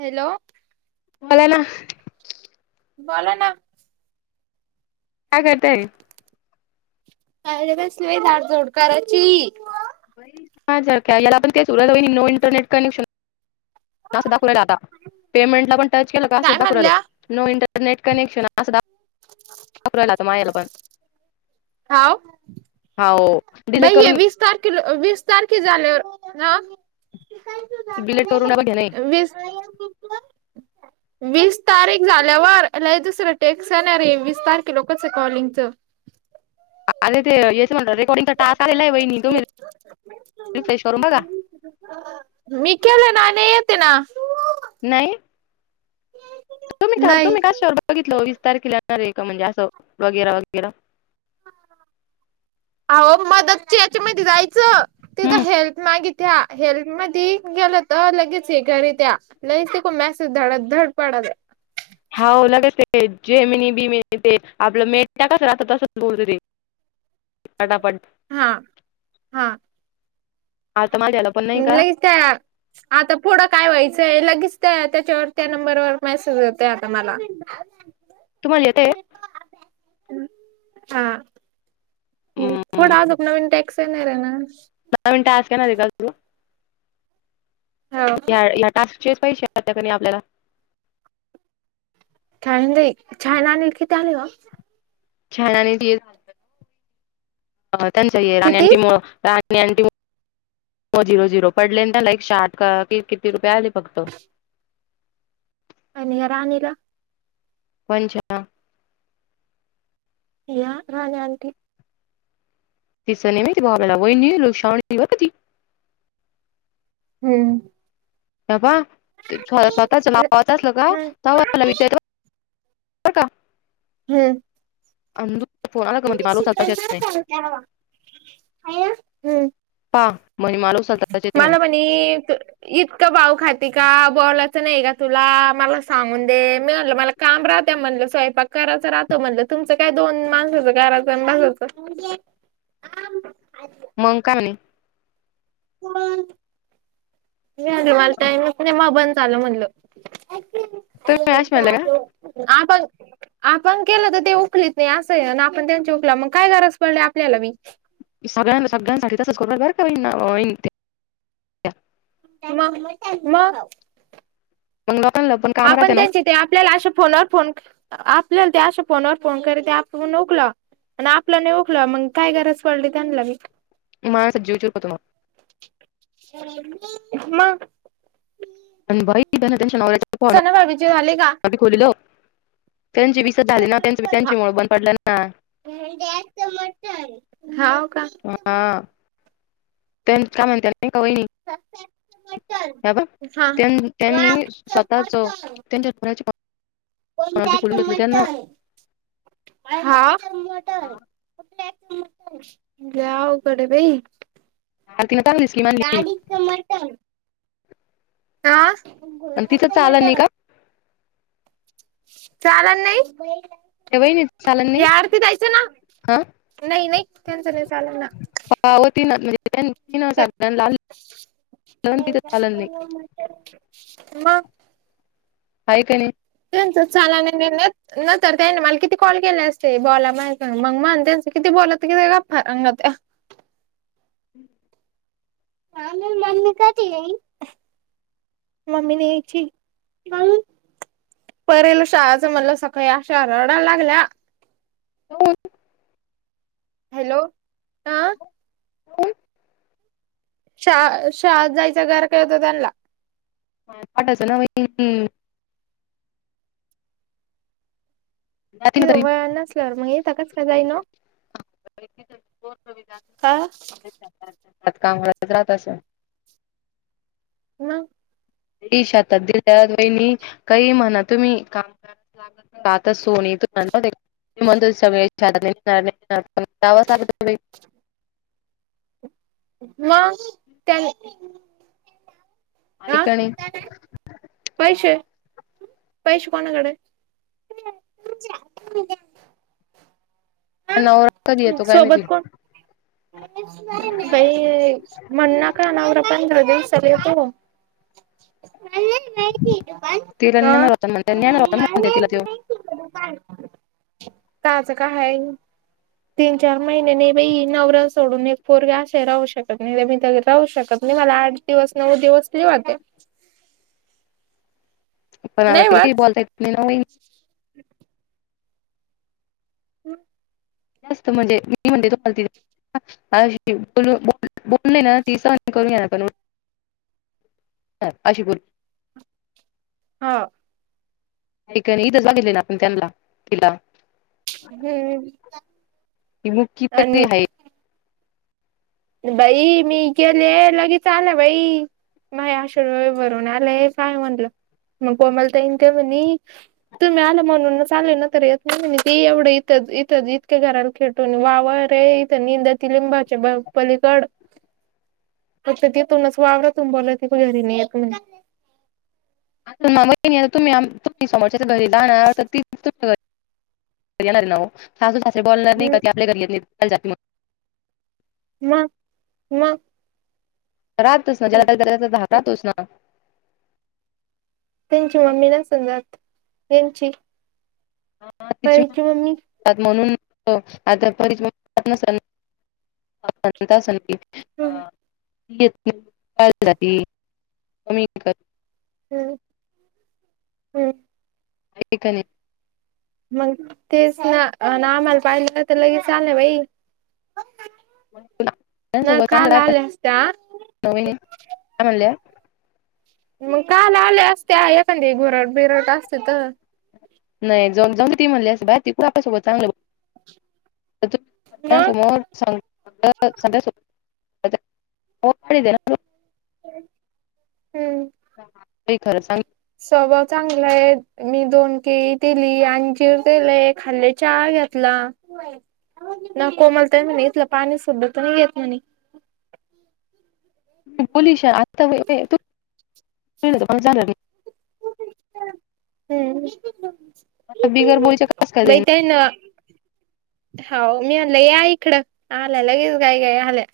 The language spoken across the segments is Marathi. हॅलो मला ना बला ना काय करताय काय बस झाड झडकार अची हार आपण का नो इंटरनेट कनेक्शन अस दाखुला आता पेमेंटला पण टच केलं का काय सुद्धा खुल म्हणल्या नो इंटरनेट कनेक्शन अपमला त मायला पण हाव हाव डिलीट बई आहे करून वीस तारखे कि वीस तारखे झाल्यावर डिलीट करून बघ नाही वीस वीस तारीख झाल्यावर दुसरं टेक्सणार रे वीस तारखे लोकच आहे कॉलिंगचं अरे ते याचं म्हणलं रेकॉर्डिंग तर टास आलेला आहे बईणी तुम्ही रिफ्रेश करून बघा मी केले ना येते ना नाही तुम्ही का नाही तुम्ही काश शवरर बघितलं वीसारखे येणार आहे का म्हणजे असं वगैरे वगैरे अह मदतची याची माहिती जायचं तिथं हम्म हेल्प मागित त्या हेल्म मध्ये गेलं तर लगेच हे घरी त्या नैतिक मॅसेज धड धड पडत हाव लगेच ते जेमिनी बिमिनी ते आपलं मेट्या कसं राहतात तसंच बोलत ते टा पट्ट हा हा आता माझ जला पणा का का आता पुढं काय व्हायचंय लगेच ते त्याच्यावर त्या नंबरवर मेसेज येतय आता मला तुम्हाला येतंय हा अं पुढ अजोक नवीन टॅक्स येणार र आहे ना दहा मिनटं का ना ते का तरू हो टास्क चेस पाहि शे आ त्याणी आपल्याला काय म्हज छय ना आलेल किती आले ग छाण्याने झा त्यांच राण्यां किती आणिटी झिरो झिरो पडले ना लाईक शार्ट क किती रुपये आले फक्त आणि राणीला पंच या राज आटी तस नाही म ती बाबाेला वईन लुकसव हो ती हम्म ते बा स्वतःच नातचलं का हम्म मला विद्यार्थ हो का हम्म अुोला श चाल त्या हवााम् पाहा महि मलू सतचे महि आणि इतकं भाऊ खाती का बोलायचं नाही का तुला मला सांगून दे मी म्हलं मला काम राहतें म्हणलं स्वयंपाक कराचं राहतं म्हणलं तुमचं काय दोन माणसाचं घराचं आणि मासाचं म्हणजे मंकावणे वालताय ना े म बंद झालं म्हटलं तुम्ही आश मला का [inaudible] आपण केलं तर ते उखलीत नाही असं आपण त्यांच्या उखला मग काय गरज पडली आपल्याला मी सगळ्यां सगळ्यांसाठी तसंच बर का. त्या. म. मग. काम राहते आपण ना त्यांची. ते आपल्याला अशा फोनवर फोन आपल्याला ते अशा फोनवर फोन करी ते आप नोकला. आणि आपलं नाही ओखलं मग काय गरास पडली त्यांना मी. मझ सज्जव चुरपतम. म. [inaudible] सना भाभी चे झाले का? खुोलल त्यांची विसत झाली ना त्यांच त्यांची मळ बंद पडलं ना गॅस मटन हा का. हा त्यां का म्हणता नाही का ह हा त्यांनी स्वतःच त्यांच्या पु मी फुलून घेतलं त्यांना [inaudible] जा आऊ कडे भ आ तीनचालीस कि मनली [inaudible] हा गो आणि तिचं चालन नाही का मट चाला नाही त्या वहिनीचं चालन नाही या आरती दयचं ना हा नाही नाही त्यांचं नाही चालं ना पाव त ना म्हणजेगळ्या लाल तिथ चाल नाही म आहे का नाही त्यांच छान न न तरर त्यानी मला किती कॉल केले असते बोला मा मग म्हण त्यांचं किती बोला तर कि ग फर हा म मन म काट येई ममीनेची परेल शाळाचं म्हणलं सकाळी अशा हरहडायला लागल्या दोन हॅलो हा शा शा जायचं घर काय होत त्यांना ह पाठाच ना व जाती ना तिथ तरी वळ नसल्यावर मग येथ काच काय जाई ना क हा जा त कामच राहात असं ह ते शातात दिल्या वहिणी काही म्हणा तुम्ही काम [inaudible] म्हण सगळे इच्छारात निघणार नाही पणवा सग. म त्यां. ऐकणी. पैसे, पैसे कोणाकडे? नवररा कधी येतो काय मीती. सोबत कोण बाई म्हणना का अनावर आपण र्रदेल चाल होतो. तिला न्ञणार होता म्हणते नञणार होता ना म्हणते तिला तो. काझं का आहे. तीन चार महिने नाही बा नवर सोडून एक पोरग्या असे राहू शकत नाही मी तर राहू शकत नाही मला आज. दिवस नऊ दिवस लिवात. पण तिला काही बोलता यय नाही ना. ह. ह. असत म्हणजे मी म्हणते तोल. अ बोल ना ती स करू ना पण. हां अशशीपूर. हो. का नाही इथं झालेली ना आपण त्यांना तिला. हम्म ती मुकी तरी आणि. आहे बाई मी गेले लगेच आलं बाई. माय आशेड वे भरून आलंय काय म्हणलं मग प मला त येईन तेव नाही. तुम्ही आला म्हणून चाल ना तर येत म्ह ते एवढं इथं इथंच इतक्या घरा. खेटून वावा रे इथं निंदा ति लिंबाचे. पलीकड त तुनच वावर तु बला त घरी नाही येत म्हण. मागता् त् समोरच्या आ घरी लहान त घरी. येणार आहे नाासासे बॉोलणार नाही आपल्या घरी जात. मग, मग. राहतोस ना ज राहतोस ना. [inaudible] त्यांची मम्मी ना सजात यांची. ह तिच्या. म्हणून आताच. हम्म [unintelligible] कमी. [unintelligible] हम्म हम्म. खने. [unintelligible] मग तेच ना ना आम्हाला पाहिलं तर लगेच चाललंय बाई. ना तु काल चांगलं आल्या असत्या नवी काय म्हणल्या. मग काल आले असते एखाद घोरट बिरट असते तर. नाही जम जाऊ त ती म्हणलीस बाय तीठ आपल्यासोबत चांगलंसमोर. मग दे ना. [unintelligible] हम्म [inaudible] ते खरं सांग. स्वभाव चांगलं आहे. मी दोन केळी दिली आणिंजीर दिलेय खाल्ले चहा घेतला. ना कोमलत म्हणे इेतलं पाणी सुुद्ध तर नाही येत म्हणे. म बोलश आताळ झा. हम्म बिगर बोलीच्या कस काय देईन बैताय ना. हो मी आलं या इकडं आल्या लगेच गाई गाई आल्या.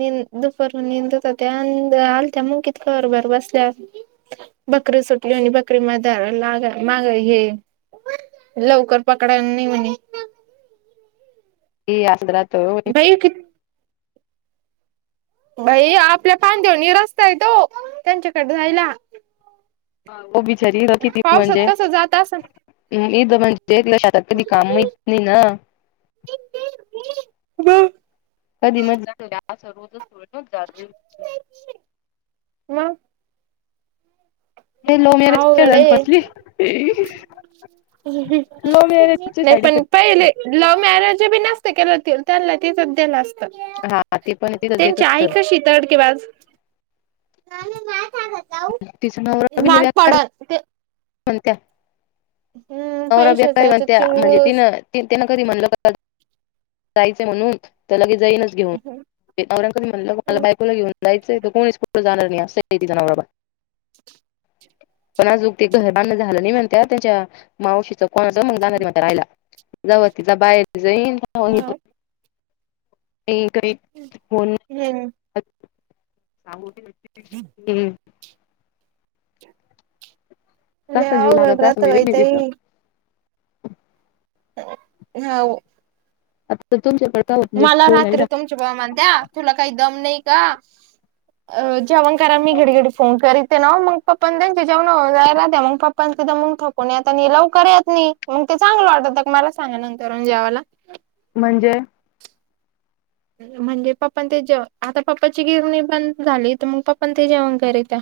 नंद दुपार नंद होतात अ आलत्या मु कितकर बर बसल्यावर. बकरी सुटली आणि बकरी मध लाग मागा हे. लवकर पकडायला नाही म्हणे. ह आ. [unintelligible] बे किती बाई आपल्या पानदवनी रस्ता य तो त्यांच्याकडे जायला बीचारी किती पावसात म्हणजे कसं जात असन इथ म्हणजे शेतात कधी काम माहित नाही ना ह कधी मधी जात होते अस रोजच [unintelligible] म हे लव्हमर्रेज केले अवघड आण आहे फसली लव्ह मॅरेजची नाही साईड पण इफेक्ट पहिले लव्ह मॅरेज बी नसत केल ते त्यांला तिथंच देल असत हा ते पण तिथंच देत त्यांची आई होत कशी तडके बाज तिचा नवरा लय बेकार त [unintelligible] म्हणत्या हम्म नवरा पैशाचा बेक्कार याच्यात म्हणत्या म्हणजे चिंगूस तिनं तिनं कधी म्हणलं जायचंय म्हणून त्या लगे जाईनच घेऊन नवरऱ्यान कधी म्हणलं मला हम्म बायकोला घेऊन जायचंय तर कोणीच कुट जाणार नाही असं तिचा नवरा बाई [unintelligible] पण आजग ते घर बांधण झालं नाही म्हणत त्याच्या मावशीच [unintelligible] काही [unintelligible] हम् [unintelligible] लय कसा जीव अवघड लागत अस राहत बाई ताई तिचा [unintelligible] आता तुमच्याकडे होत मला फोन आहे रात्री ना तुमचे भाऊ म्हणत्या तुला काही दम नाही का [unintelligible] अ जेवण करा मी घडी घडी फोन करी ते नाव मग पप्प त्यां जेवणला त्या मग पप्प ति मगो कोणी आता लवकर येत नाही मग ते चांगलं वाटत मला सांगा नंतर जेवाला म्हणजे [unintelligible] म्हणजे पप्पा ते जे आता पप्पाची गिरणी बंद झाली तर मग पप्प ते जेवण करीत्या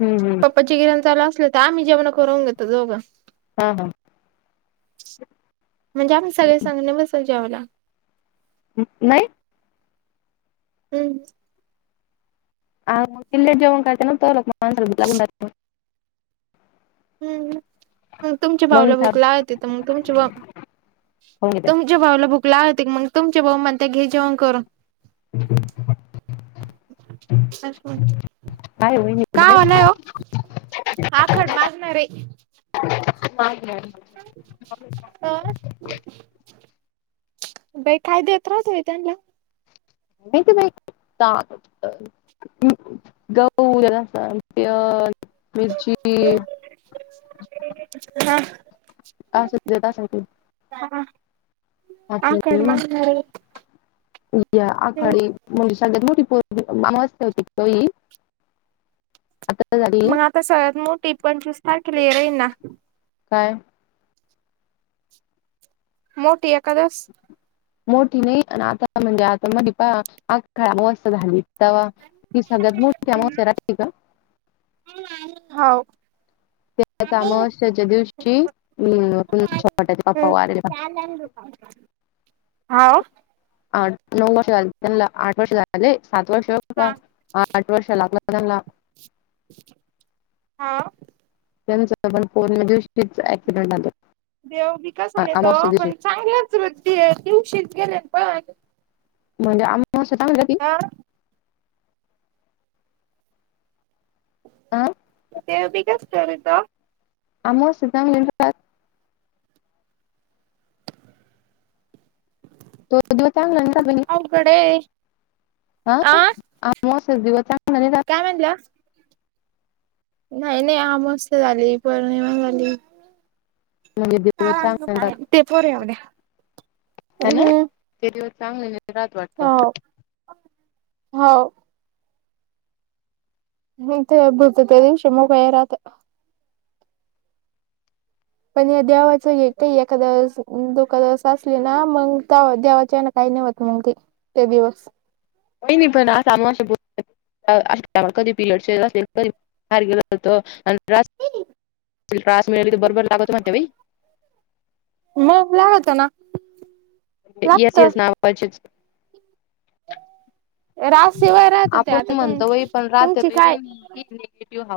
हम्म हम् पप्पाची गिरण चालू असले तर आम्ही जेवण करून घेतो दोघ हा हा म्हणजे आम्ही सगळे सांगणे बसल जेवाला नाही हम्म अग [unintelligible] ह तुमच्या मग भावला भुक साहेब लागती आहे तथं मग तुमची भाऊ खाऊन घेते तुमच्या भाऊला भुक लागती मग तुमचे भाऊ म्हणता घे जेवण करून ह [unintelligible] [unintelligible] काय होईल का होलाय आखड मागणार आहे [unintelligible] हं [unintelligible] बाई काय देत रहाती त्यानला [unintelligible] गहू जरासा [unintelligible] मिरची ह [unintelligible] असं देत असन ते आपल्या [unintelligible] [unintelligible] आता झाली. ता सगळत मोठी पंचवीस तारखेला राहीना. काय? मोठी आहे एकादस मोठी नाही आता म्हणजे आता मपा आ खस्त झाली. ते ही सगळ्यात मोठी अमास्या राते का? हो. कामाश्याच्या दिवशी छपाटा बाप्पा वारेला [unintelligible] हा. आठ नऊ वर्ष झाली त्यांना आठ वर्ष झाले सात वर्ष का? आठ वर्ष लागला [unintelligible] हा. त्यांच पण फोन [unintelligible] ऍक्सिडेंट [unintelligible] देव बिकस नाही अमावस्या तो दिवशी पण चांगल्याच वृद्धी दिवशीच गेले पण म्हणजे आमच्या स्वतः गुजराती, हा. हा देव बीघचार करतो. अमावस्या [unintelligible] पाळत. तो दिवस चांगलं [unintelligible] कडे. हा अमावस्येचा दिवस चांगला नाही जात. काय म्हणल्या नाही नाही अमावस्या झाली पोर्णिमा झाली. नैवेद्य [unintelligible] आहे ते पोर एवढ्या ना. हम्म तेरी चांगली रात वाटतो. हो हो. ह ते भत त्या दिवशी मगय राहात. पण देवाचं हे काही एखाद वेळेस दोखदा. असली ना मग देवाची आहे ना काही नाही होत मग ते ते दिवस होय नाही पण अमावस्या [unintelligible] कधी पिरियड येत असले तरी बाहेर गेलं तर अन त्रास म [unintelligible] बरोबर लागत मतेई मग ला होता ना. येस लागत येस नावचीच रास शिवाय राहत ते आता आपण तुम म्हणतो वई पण राहत तुमची काय वेणी. गेटव हाउ.